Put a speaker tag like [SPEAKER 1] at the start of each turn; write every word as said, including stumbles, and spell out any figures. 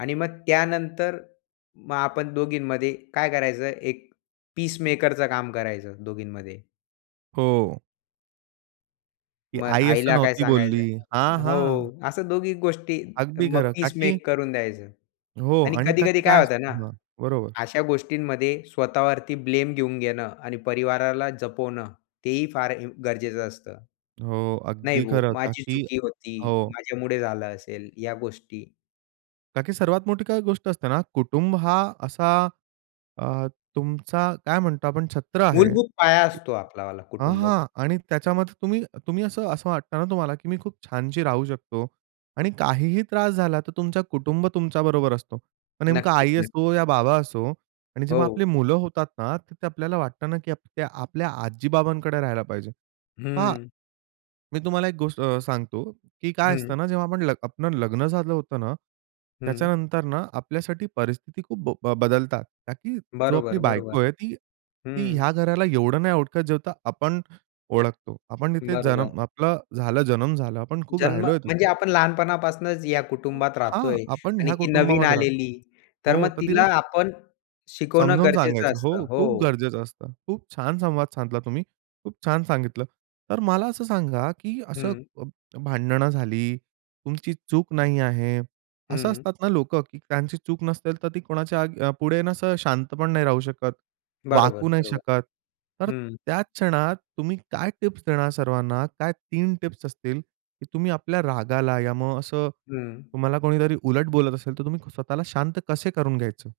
[SPEAKER 1] आणि मग त्यानंतर मग आपण दोघींमध्ये काय करायचं, एक पीसमेकरचं काम करायचं दोघींमध्ये.
[SPEAKER 2] हो. की
[SPEAKER 1] मग
[SPEAKER 2] आई असं
[SPEAKER 1] आईला काय
[SPEAKER 2] नव्हती बोलली. हां,
[SPEAKER 1] सांगायचं
[SPEAKER 2] हां.
[SPEAKER 1] हो, असं दोघी गोष्टी
[SPEAKER 2] अगदी
[SPEAKER 1] मग
[SPEAKER 2] खरं का
[SPEAKER 1] पीस
[SPEAKER 2] की
[SPEAKER 1] मेक करून द्यायचं
[SPEAKER 2] हो
[SPEAKER 1] आणि
[SPEAKER 2] आणि का
[SPEAKER 1] कधी-कधी
[SPEAKER 2] की काय
[SPEAKER 1] काय होतं ना,
[SPEAKER 2] असतं हां, बरोबर.
[SPEAKER 1] अशा गोष्टींमध्ये स्वतःवरती ब्लेम घेऊन घेणं आणि परिवाराला जपवणं तेही फार इम गरजेचं असतं.
[SPEAKER 2] हो,
[SPEAKER 1] "नाही
[SPEAKER 2] अगदी
[SPEAKER 1] हो
[SPEAKER 2] खरं का
[SPEAKER 1] माझी
[SPEAKER 2] की
[SPEAKER 1] चुकी होती,"
[SPEAKER 2] हो.
[SPEAKER 1] माझ्यामुळे झालं असेल ह्या गोष्टी.
[SPEAKER 2] का की सर्वात मोठी काय गोष्ट असते ना, कुटुंब हा असा अ, तुमचा काय म्हणतो आपण छत्र आहे.
[SPEAKER 1] मूलभूत पाया असतो आपलावाला
[SPEAKER 2] हां,
[SPEAKER 1] कुटुंब.
[SPEAKER 2] हां आणि त्याच्यामध्ये तुम्ही तुम्ही असं असं वाटतं ना तुम्हाला की मी खूप छानशी राहू शकतो आणि काहीही त्रास झाला तर तुमचा कुटुंब तुमच्याबरोबर असतो. मग नेमकं
[SPEAKER 1] नक्कीच,
[SPEAKER 2] आई असो या
[SPEAKER 1] नक्कीच.
[SPEAKER 2] बाबा असो आणि जेव्हा आपली
[SPEAKER 1] हो.
[SPEAKER 2] मुलं होतात ना, तर ते आपल्याला वाटतं ना की आपक्या ते आपल्या आजी-बाबांकडे राहायला पाहिजे. पहा
[SPEAKER 1] हं.
[SPEAKER 2] मी तुम्हाला एक गोष्ट अ, सांगतो, की काय
[SPEAKER 1] हं.
[SPEAKER 2] असतं ना, जेव्हा आपण ल आपलं लग्न झालं होतं ना,
[SPEAKER 1] हं.
[SPEAKER 2] त्याच्यानंतर ना आपल्यासाठी परिस्थिती खूप ब बदलतात का की जो आपली
[SPEAKER 1] बरोबर, बरोबर.
[SPEAKER 2] बायको आहे ती ती
[SPEAKER 1] हं.
[SPEAKER 2] ह्या घराला एवढं नाही ओळखत जेव्हढं आपण ओळखतो. आपण इथे
[SPEAKER 1] बरोबर.
[SPEAKER 2] जनम आपला झाला, जनम झाला. आपण खूप
[SPEAKER 1] जन्म,
[SPEAKER 2] राहिलोय
[SPEAKER 1] म्हणजे
[SPEAKER 2] तिथे.
[SPEAKER 1] आपण लहानपणापासूनच या कुटुंबात
[SPEAKER 2] हां,
[SPEAKER 1] राहतोय
[SPEAKER 2] आपण
[SPEAKER 1] आणि
[SPEAKER 2] ह्या
[SPEAKER 1] ती नवीन
[SPEAKER 2] कुटुंबामध्ये राहतोय
[SPEAKER 1] आलेली. तर
[SPEAKER 2] हो,
[SPEAKER 1] मग
[SPEAKER 2] तर
[SPEAKER 1] तिला
[SPEAKER 2] तिला सांग
[SPEAKER 1] आपण शिकवणं
[SPEAKER 2] समजावून
[SPEAKER 1] गरजेचं
[SPEAKER 2] सांगायचं
[SPEAKER 1] असतं.
[SPEAKER 2] हो, खूप
[SPEAKER 1] हो.
[SPEAKER 2] गरजेचं असतं. खूप छान संवाद साधला तुम्ही. खूप छान सांगितलं. तर मला असं सांगा की असं
[SPEAKER 1] हं.
[SPEAKER 2] अ, भांडणं झाली. तुमची चूक नाही आहे. असं
[SPEAKER 1] हं.
[SPEAKER 2] असतात ना लोकं की त्यांची चूक नसेल, तर ती कोणाच्या आग पुढे ना असं शांत पण नाही राहू शकत,
[SPEAKER 1] बरोबर,
[SPEAKER 2] वाकू नाही
[SPEAKER 1] बरोबर.
[SPEAKER 2] शकत. तर
[SPEAKER 1] हं.
[SPEAKER 2] त्याच क्षणात तुम्ही काय टिप्स देणार सर्वांना, काय तीन टिप्स असतील, की तुम्ही आपल्या रागाला या मग असं,
[SPEAKER 1] हं.
[SPEAKER 2] तुम्हाला कोणीतरी उलट बोलत असेल, तर तुम्ही स्वतःला शांत कसे करून घ्यायचे?